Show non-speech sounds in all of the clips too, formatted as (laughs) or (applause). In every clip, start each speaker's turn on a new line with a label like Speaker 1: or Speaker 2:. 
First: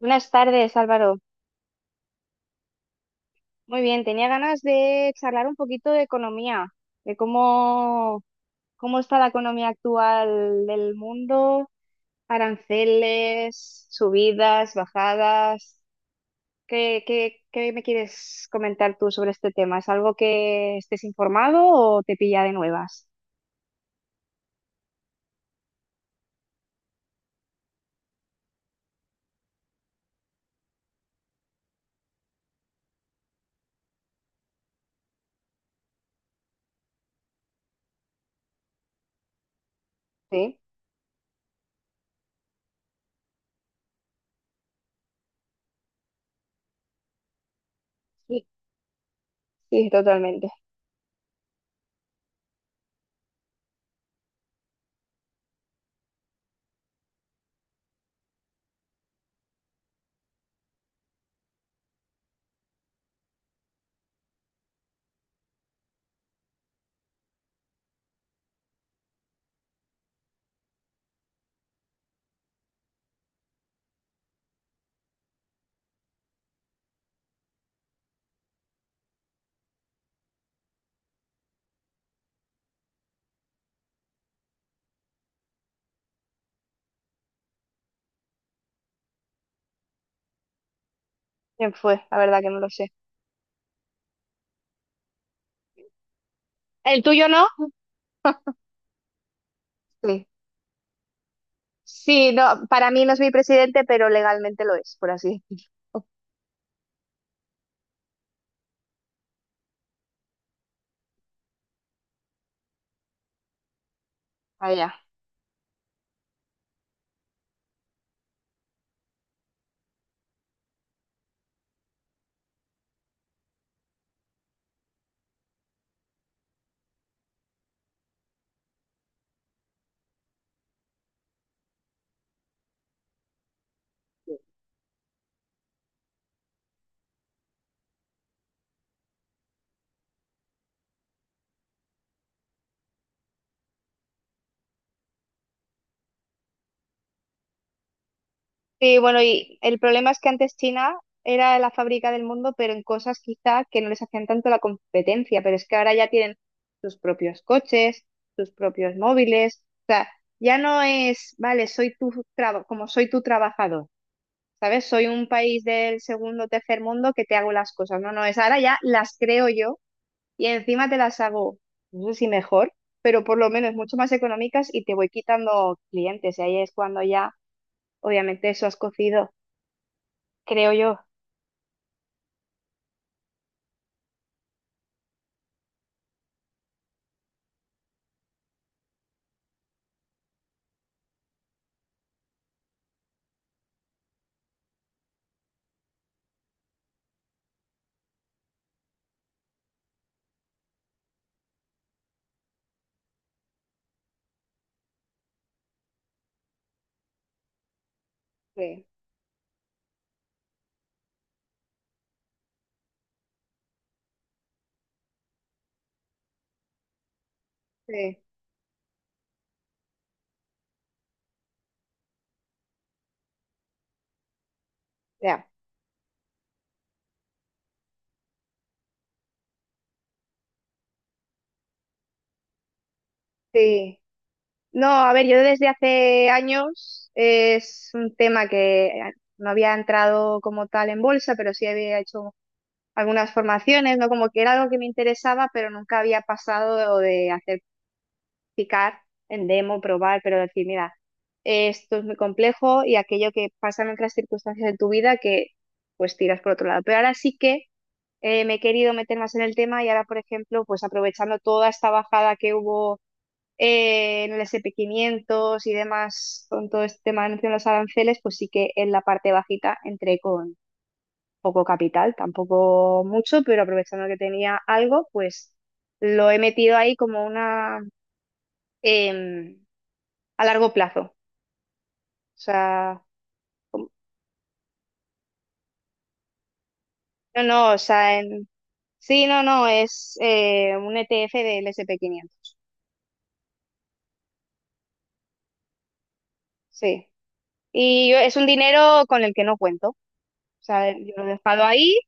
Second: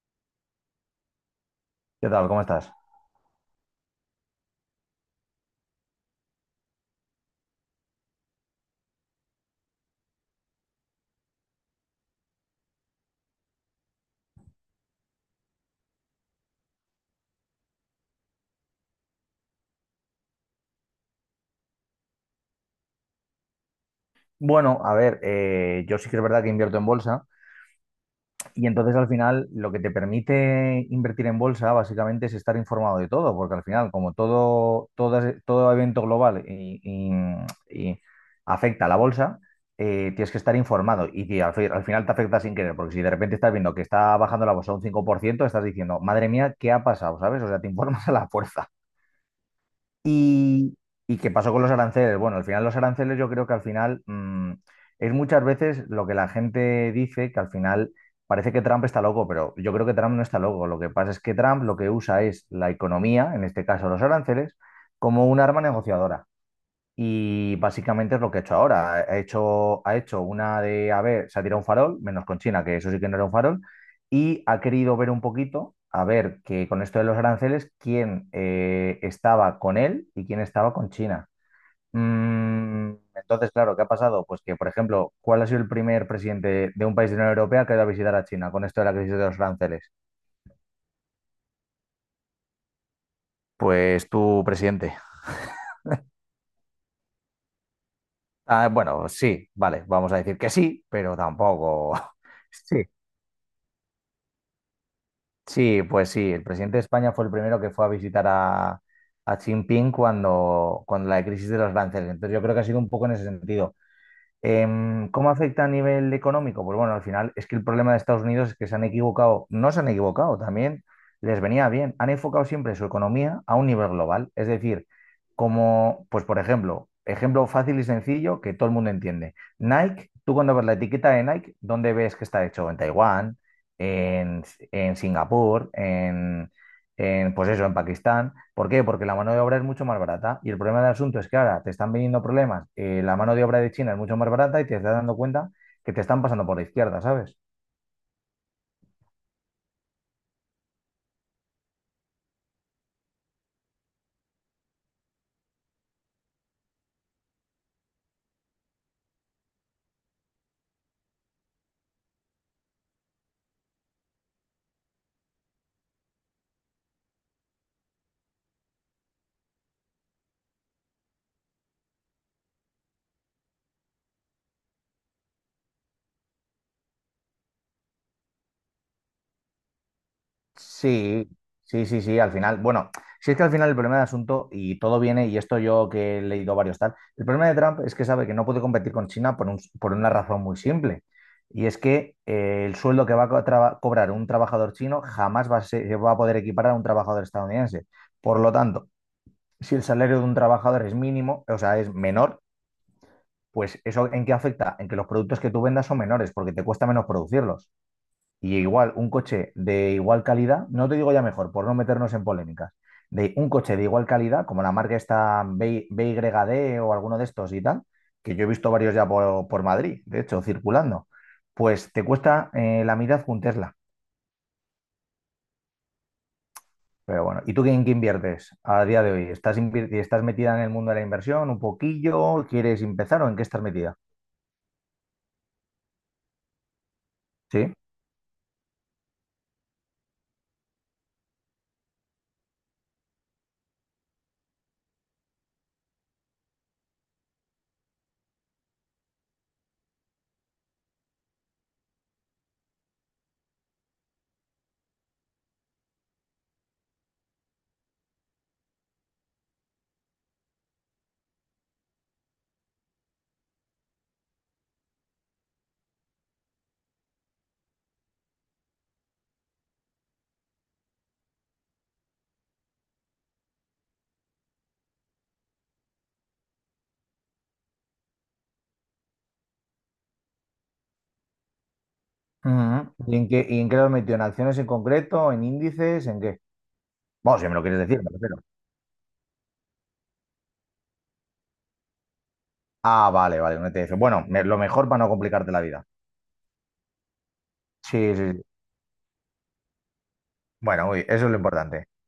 Speaker 1: Buenas tardes, Álvaro.
Speaker 2: ¿Qué tal? ¿Cómo estás?
Speaker 1: Muy bien, tenía ganas de charlar un poquito de economía, de cómo está la economía actual del mundo, aranceles, subidas, bajadas. ¿Qué me quieres comentar tú sobre este tema? ¿Es algo que estés informado o te pilla de nuevas?
Speaker 2: Bueno, a ver, yo sí que es verdad que invierto en bolsa y entonces al final lo que te permite invertir en bolsa básicamente es estar informado de todo, porque al final como todo, todo evento global y afecta a la bolsa, tienes que estar
Speaker 1: Sí,
Speaker 2: informado y que al final te afecta sin querer, porque si de repente estás viendo que está bajando la bolsa un 5% estás diciendo, madre mía, ¿qué ha pasado? ¿Sabes? O sea, te (laughs) informas a la
Speaker 1: sí,
Speaker 2: fuerza.
Speaker 1: sí, totalmente.
Speaker 2: ¿Y, y qué pasó con los aranceles? Bueno, al final los aranceles yo creo que al final es muchas veces lo que la gente dice, que al final parece que Trump está loco, pero yo creo que Trump no está loco. Lo que pasa es que Trump lo que usa es la economía, en este caso los aranceles, como un arma negociadora. Y básicamente es lo que ha hecho ahora. Ha hecho una de, a ver, se ha tirado un farol, menos con China, que eso sí que no era un farol, y ha querido ver un poquito, a ver, que con esto de los aranceles, quién estaba con él y quién estaba con China. Entonces, claro, ¿qué ha pasado? Pues que, por ejemplo, ¿cuál ha sido el primer presidente de un país de la Unión Europea que ha ido a visitar a China con esto de la crisis de los aranceles?
Speaker 1: ¿Quién fue? La verdad que no lo sé.
Speaker 2: Pues tu presidente.
Speaker 1: ¿El tuyo no?
Speaker 2: Ah, bueno, sí, vale, vamos a
Speaker 1: Sí.
Speaker 2: decir que sí, pero tampoco. (laughs)
Speaker 1: Sí, no,
Speaker 2: Sí.
Speaker 1: para mí no es mi presidente, pero legalmente lo es, por así
Speaker 2: Sí,
Speaker 1: decirlo.
Speaker 2: pues sí, el presidente de España fue el primero que fue a visitar a Xi Jinping cuando, cuando la crisis de los aranceles. Entonces yo creo que ha sido un poco en ese sentido.
Speaker 1: Vaya.
Speaker 2: ¿Cómo afecta a nivel económico? Pues bueno, al final es que el problema de Estados Unidos es que se han equivocado, no se han equivocado, también les venía bien, han enfocado siempre su economía a un nivel global, es decir, como, pues por ejemplo, ejemplo fácil y sencillo que todo el mundo entiende. Nike, tú cuando ves la etiqueta de Nike, ¿dónde ves que está hecho? En Taiwán, en, en Singapur, en, pues eso, en Pakistán. ¿Por qué? Porque la mano de obra es mucho más barata. Y el problema del asunto es que ahora te están viniendo problemas, la mano de obra de China es mucho más barata y te estás dando cuenta que te están pasando por la izquierda, ¿sabes?
Speaker 1: Sí, bueno, y el problema es que antes China era la fábrica del mundo, pero en cosas quizá que no les hacían tanto la competencia, pero es que ahora ya tienen sus propios coches, sus propios móviles, o sea, ya no es, vale, soy tu como soy tu trabajador, ¿sabes? Soy un país del segundo o tercer mundo que te hago las cosas, no, no, es ahora ya las creo yo y encima te las hago, no sé si mejor, pero por lo menos mucho más económicas y te voy quitando clientes y ahí es cuando ya, obviamente, eso has cocido creo yo.
Speaker 2: Sí, sí, sí, sí, al final, bueno, si es que al final el problema del asunto, y todo viene, y esto yo que he leído varios tal, el problema de Trump es que sabe que no puede competir con China por, por una razón muy simple. Y es que el sueldo que va a cobrar un trabajador chino jamás va a, va a poder equiparar a un trabajador estadounidense. Por lo tanto, si el salario de un trabajador es mínimo, o sea, es menor, pues eso ¿en qué afecta? En que los productos que tú vendas son menores porque te cuesta menos producirlos. Y
Speaker 1: Sí,
Speaker 2: igual, un coche de igual calidad, no te digo ya mejor, por no meternos en polémicas, de un coche de igual calidad, como la marca esta BYD o alguno de estos y tal,
Speaker 1: sí,
Speaker 2: que yo he visto varios ya por Madrid, de hecho, circulando, pues te cuesta la mitad que un Tesla.
Speaker 1: ya,
Speaker 2: Pero bueno, ¿y tú en qué inviertes a día de hoy? ¿Estás, estás metida en el mundo de la inversión un poquillo? ¿Quieres empezar o en qué estás metida?
Speaker 1: sí. No, a ver, yo desde hace años
Speaker 2: ¿Sí?
Speaker 1: es un tema que no había entrado como tal en bolsa, pero sí había hecho algunas formaciones, ¿no? Como que era algo que me interesaba, pero nunca había pasado de hacer picar en demo, probar, pero decir, mira, esto es muy complejo y aquello que pasan otras circunstancias de tu vida que pues tiras por otro lado. Pero ahora sí que me he querido meter más en el tema y ahora, por ejemplo, pues aprovechando toda esta bajada que hubo en el S&P 500 y demás con todo este tema de anuncio de los aranceles, pues sí que en la parte bajita entré con poco capital, tampoco mucho, pero aprovechando que tenía algo, pues lo he metido ahí como una em, a largo plazo. O
Speaker 2: Ujú.
Speaker 1: sea,
Speaker 2: Y en qué lo has
Speaker 1: como-
Speaker 2: metido? ¿En acciones en concreto? ¿En índices? ¿En qué? Vamos,
Speaker 1: no,
Speaker 2: si me lo
Speaker 1: no, o
Speaker 2: quieres decir, me
Speaker 1: sea,
Speaker 2: refiero.
Speaker 1: sí, no, no, es un ETF del S&P 500.
Speaker 2: Ah, vale, vale, un ETF. Bueno, lo mejor para no complicarte la vida.
Speaker 1: Sí.
Speaker 2: Sí, sí,
Speaker 1: Es
Speaker 2: sí.
Speaker 1: un dinero con el que no cuento. O
Speaker 2: Bueno,
Speaker 1: sea, yo lo
Speaker 2: eso
Speaker 1: he
Speaker 2: es lo
Speaker 1: dejado
Speaker 2: importante.
Speaker 1: ahí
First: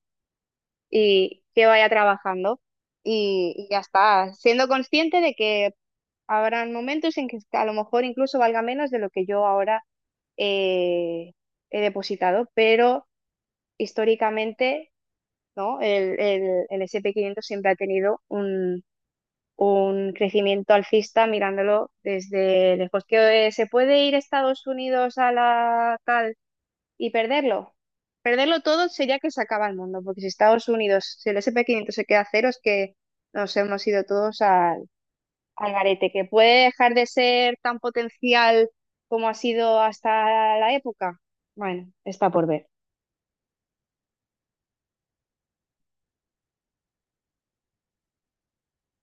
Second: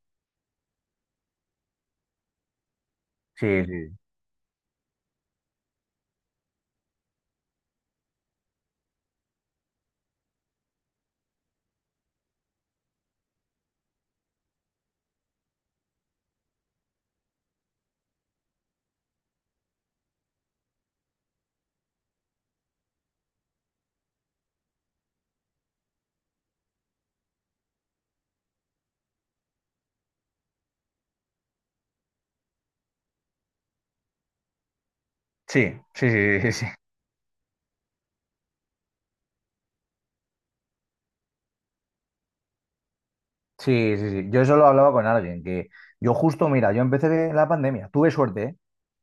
Speaker 1: y que vaya trabajando.
Speaker 2: Sí,
Speaker 1: Y ya
Speaker 2: sí.
Speaker 1: está, siendo consciente de que habrán momentos en que a lo mejor incluso valga menos de lo que yo ahora eh, he depositado, pero históricamente, ¿no? El S&P 500 siempre ha tenido un crecimiento alcista mirándolo desde lejos. ¿Que se puede ir Estados Unidos a la tal? Y perderlo. Perderlo todo sería que se acaba el mundo, porque si Estados Unidos, si el S&P 500 se queda a cero, es que nos hemos ido todos al,
Speaker 2: Sí,
Speaker 1: al garete,
Speaker 2: sí,
Speaker 1: que
Speaker 2: sí, sí,
Speaker 1: puede
Speaker 2: sí.
Speaker 1: dejar de ser tan potencial como ha sido hasta la época. Bueno, está por ver.
Speaker 2: Sí, sí, sí. Yo eso lo hablaba con alguien, que yo justo, mira, yo empecé en la pandemia, tuve suerte, ¿eh?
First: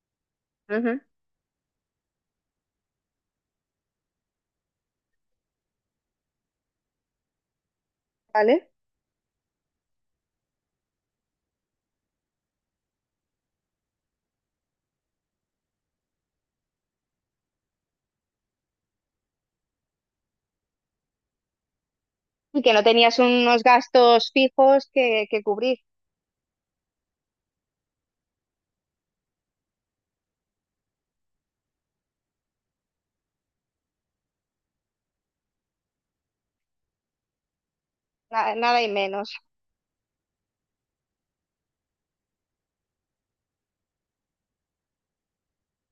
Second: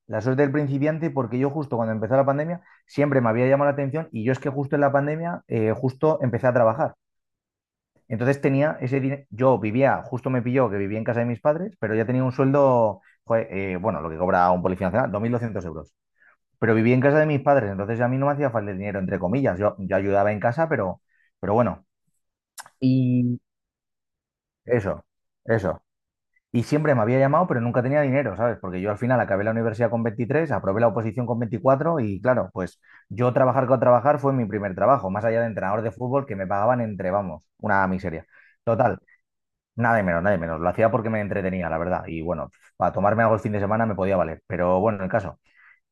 Speaker 2: La suerte del
Speaker 1: Ujú.
Speaker 2: principiante, porque yo justo cuando empezó la pandemia siempre me había llamado la atención y yo es que justo en la pandemia justo empecé a trabajar. Entonces
Speaker 1: ¿Vale?
Speaker 2: tenía ese dinero, yo vivía, justo me pilló que vivía en casa de mis padres, pero ya tenía un sueldo, joder, bueno, lo que cobra un policía nacional, 2.200 euros. Pero vivía en casa de mis padres, entonces a mí no me hacía falta el dinero, entre comillas. Yo ayudaba en casa, pero bueno.
Speaker 1: Y que no tenías
Speaker 2: Y
Speaker 1: unos gastos fijos
Speaker 2: eso,
Speaker 1: que cubrir,
Speaker 2: eso. Y siempre me había llamado, pero nunca tenía dinero, ¿sabes? Porque yo al final acabé la universidad con 23, aprobé la oposición con 24 y claro, pues yo trabajar con trabajar fue mi primer trabajo, más allá de entrenador de fútbol que me pagaban entre, vamos, una miseria.
Speaker 1: nada y
Speaker 2: Total,
Speaker 1: menos.
Speaker 2: nada de menos, nada de menos. Lo hacía porque me entretenía, la verdad. Y bueno, para tomarme algo el fin de semana me podía valer. Pero bueno, el caso,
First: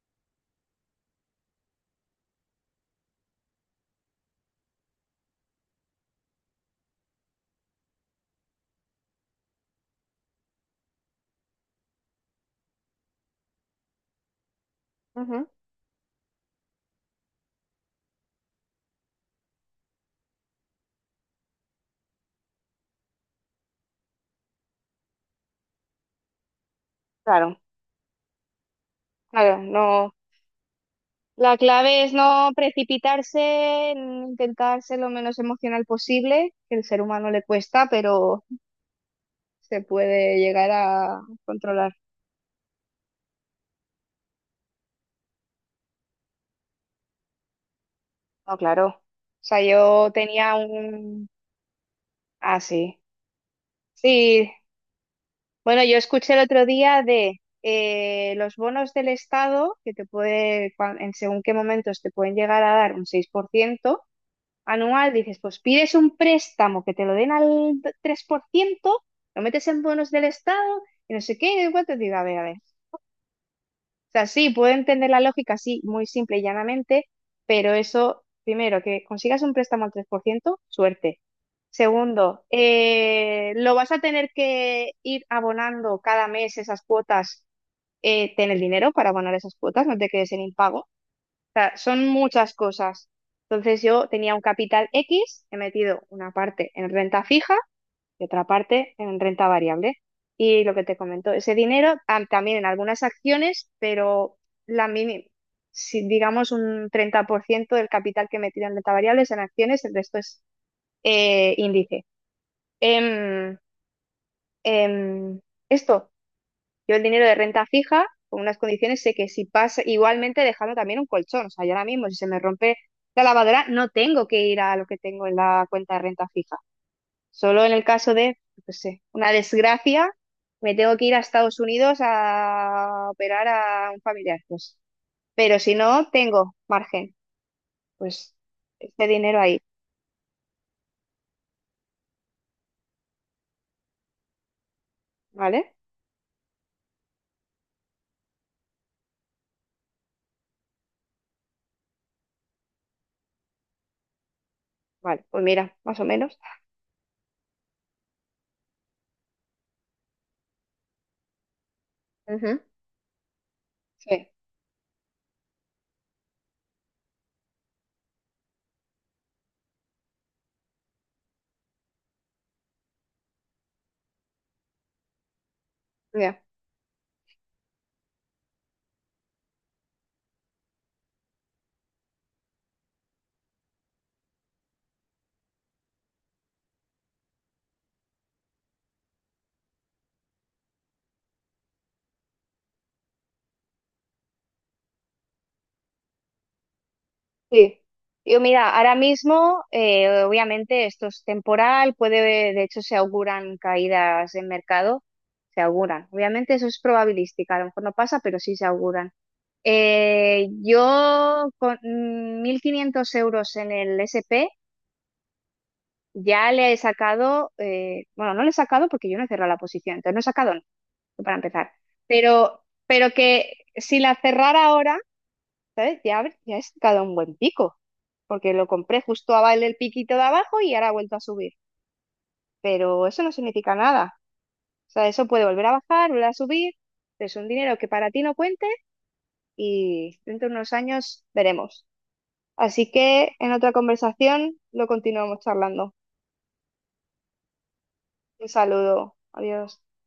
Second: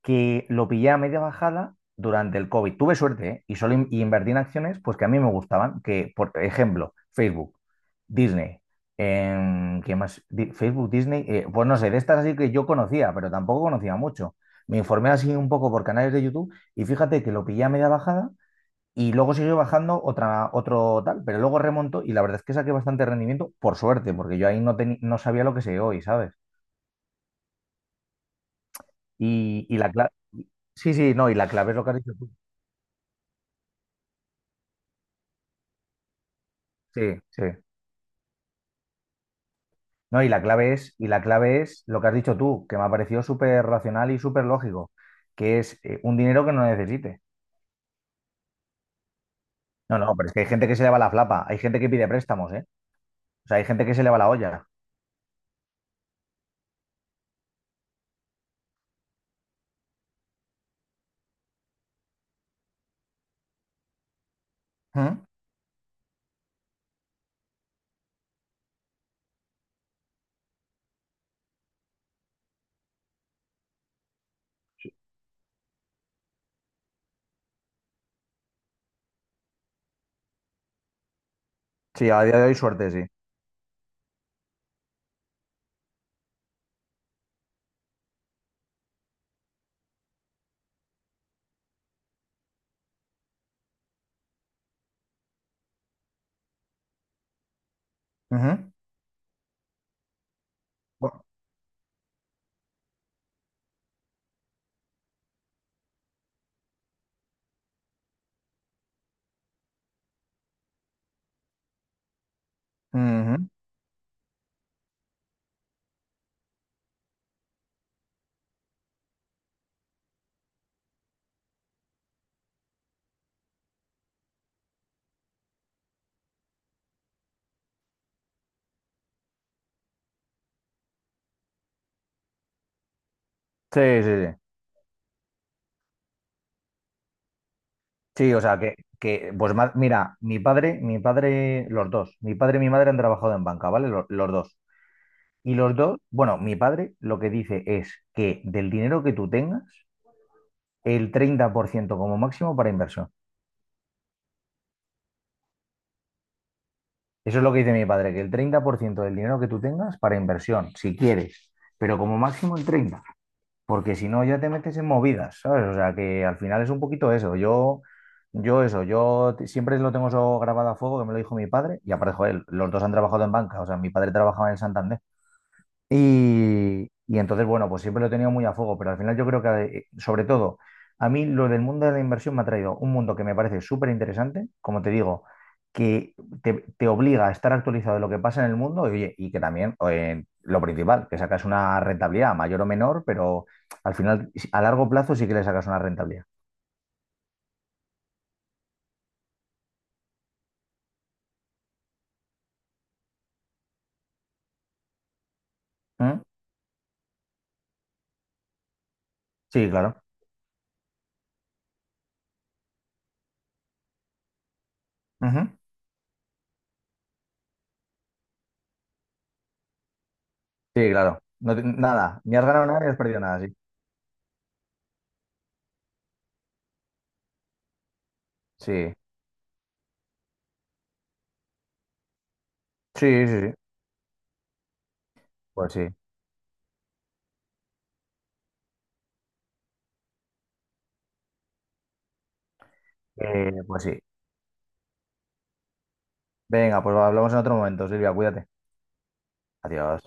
Speaker 2: que lo pillé a media bajada durante el COVID. Tuve suerte, ¿eh? Y solo invertí en acciones pues que a mí me gustaban, que por ejemplo, Facebook, Disney, ¿qué más? Facebook, Disney, pues no sé, de estas así que yo conocía, pero tampoco conocía mucho. Me informé así
Speaker 1: Ujú.
Speaker 2: un poco por canales de YouTube y fíjate que lo pillé a media bajada y luego siguió bajando otra, otro tal, pero luego remontó y la verdad es que saqué bastante rendimiento por suerte, porque yo ahí no, no sabía lo que sé hoy, ¿sabes?
Speaker 1: Claro, claro,
Speaker 2: Y la clave...
Speaker 1: no.
Speaker 2: Sí, sí, no, y la
Speaker 1: La
Speaker 2: clave es lo que has
Speaker 1: clave es
Speaker 2: dicho tú.
Speaker 1: no precipitarse, en intentar ser lo menos emocional posible, que el ser
Speaker 2: Sí,
Speaker 1: humano le
Speaker 2: sí.
Speaker 1: cuesta, pero se
Speaker 2: No, y
Speaker 1: puede
Speaker 2: la
Speaker 1: llegar
Speaker 2: clave es, y
Speaker 1: a
Speaker 2: la clave es
Speaker 1: controlar.
Speaker 2: lo que has dicho tú, que me ha parecido súper racional y súper lógico, que es un dinero que no necesite.
Speaker 1: No, claro. O sea,
Speaker 2: No,
Speaker 1: yo
Speaker 2: no, pero es que hay
Speaker 1: tenía
Speaker 2: gente que se le va la
Speaker 1: un.
Speaker 2: flapa, hay gente que pide préstamos,
Speaker 1: Ah,
Speaker 2: ¿eh?
Speaker 1: sí.
Speaker 2: O sea, hay gente que se le va la
Speaker 1: Sí.
Speaker 2: olla.
Speaker 1: Bueno, yo escuché el otro día de los bonos del Estado, que te puede, en según qué momentos te pueden llegar a dar un 6% anual,
Speaker 2: Ujú.
Speaker 1: dices, pues pides un préstamo que te lo den al 3%, lo metes en bonos del Estado y no sé qué, y no cuánto, digo, a ver, a ver. O sea, sí, puedo entender la lógica así, muy simple y llanamente, pero eso, primero, que consigas un préstamo al 3%, suerte.
Speaker 2: Sí, a día de
Speaker 1: Segundo,
Speaker 2: hoy suerte, sí.
Speaker 1: lo vas a tener que ir abonando cada mes esas cuotas, ten el dinero para abonar esas cuotas, no te quedes en impago sea, son muchas cosas. Entonces yo tenía un capital X, he metido una parte en renta fija y otra
Speaker 2: Ujú.
Speaker 1: parte en renta variable. Y lo que te
Speaker 2: Bu-
Speaker 1: comento, ese dinero también en algunas acciones, pero la mini- si digamos un 30% del capital que he metido en renta variable es en acciones, el resto es índice.
Speaker 2: ujú.
Speaker 1: Em, em, esto yo el dinero de renta fija, con unas condiciones, sé que si pasa, igualmente dejando también un colchón. O sea, yo ahora mismo, si se me rompe la lavadora, no tengo que ir a lo que tengo en la cuenta de renta fija. Solo en el caso de, no sé, una desgracia, me tengo que ir a Estados Unidos a operar
Speaker 2: Sí,
Speaker 1: a un
Speaker 2: sí, sí.
Speaker 1: familiar. Pues. Pero si no, tengo margen.
Speaker 2: Sí,
Speaker 1: Pues
Speaker 2: o sea,
Speaker 1: este
Speaker 2: que,
Speaker 1: dinero
Speaker 2: pues
Speaker 1: ahí,
Speaker 2: mira, mi padre, los dos, mi padre y mi madre han trabajado en banca, ¿vale? Los dos. Y
Speaker 1: ¿vale?
Speaker 2: los dos, bueno, mi padre lo que dice es que del dinero que tú tengas, el 30% como máximo para inversión.
Speaker 1: Vale, pues mira, más o menos.
Speaker 2: Eso es lo que dice mi padre, que el 30% del dinero que tú tengas para inversión, si quieres, pero como máximo
Speaker 1: Ujú.
Speaker 2: el 30%, porque si no
Speaker 1: Sí,
Speaker 2: ya te metes en movidas, ¿sabes? O sea, que al final es un poquito eso. Yo eso, siempre lo tengo eso grabado a fuego, que me lo dijo mi padre, y aparte, joder, los dos han trabajado en banca, o sea, mi padre trabajaba en el Santander.
Speaker 1: ya.
Speaker 2: Y entonces, bueno, pues siempre lo he tenido muy a fuego, pero al final yo creo que, sobre todo, a mí lo del mundo de la inversión me ha traído un mundo que me parece súper interesante, como te digo, que te obliga a estar actualizado de lo que pasa en el mundo y, oye, y que también, lo principal, que sacas una rentabilidad mayor o menor, pero al final, si, a largo plazo sí que le sacas una rentabilidad.
Speaker 1: Sí, yo mira, ahora mismo obviamente esto es temporal, puede, de hecho se auguran caídas en mercado, se auguran.
Speaker 2: ¿Mm?
Speaker 1: Obviamente eso es probabilística, a lo mejor no pasa, pero sí se auguran.
Speaker 2: Sí, claro.
Speaker 1: Yo con 1.500 euros en el SP
Speaker 2: Ujú.
Speaker 1: ya le he sacado, bueno, no le he sacado porque yo no he cerrado la posición, entonces no he sacado, no,
Speaker 2: Sí, claro.
Speaker 1: para empezar,
Speaker 2: Nada, ni has
Speaker 1: pero,
Speaker 2: ganado nada ni has
Speaker 1: pero
Speaker 2: perdido nada,
Speaker 1: que
Speaker 2: sí.
Speaker 1: si la cerrara ahora, ¿sabes? Ya, ya he sacado un buen pico, porque lo
Speaker 2: Sí,
Speaker 1: compré justo abajo el piquito de abajo y ahora ha vuelto a subir. Pero eso
Speaker 2: sí, sí,
Speaker 1: no
Speaker 2: sí.
Speaker 1: significa nada. O sea, eso puede volver a
Speaker 2: Pues sí.
Speaker 1: bajar, volver a subir. Es un dinero que para ti no cuente y dentro de unos años veremos. Así que en otra
Speaker 2: Pues sí.
Speaker 1: conversación lo continuamos charlando.
Speaker 2: Venga, pues hablamos en otro momento, Silvia,
Speaker 1: Un
Speaker 2: cuídate.
Speaker 1: saludo. Adiós.
Speaker 2: Adiós.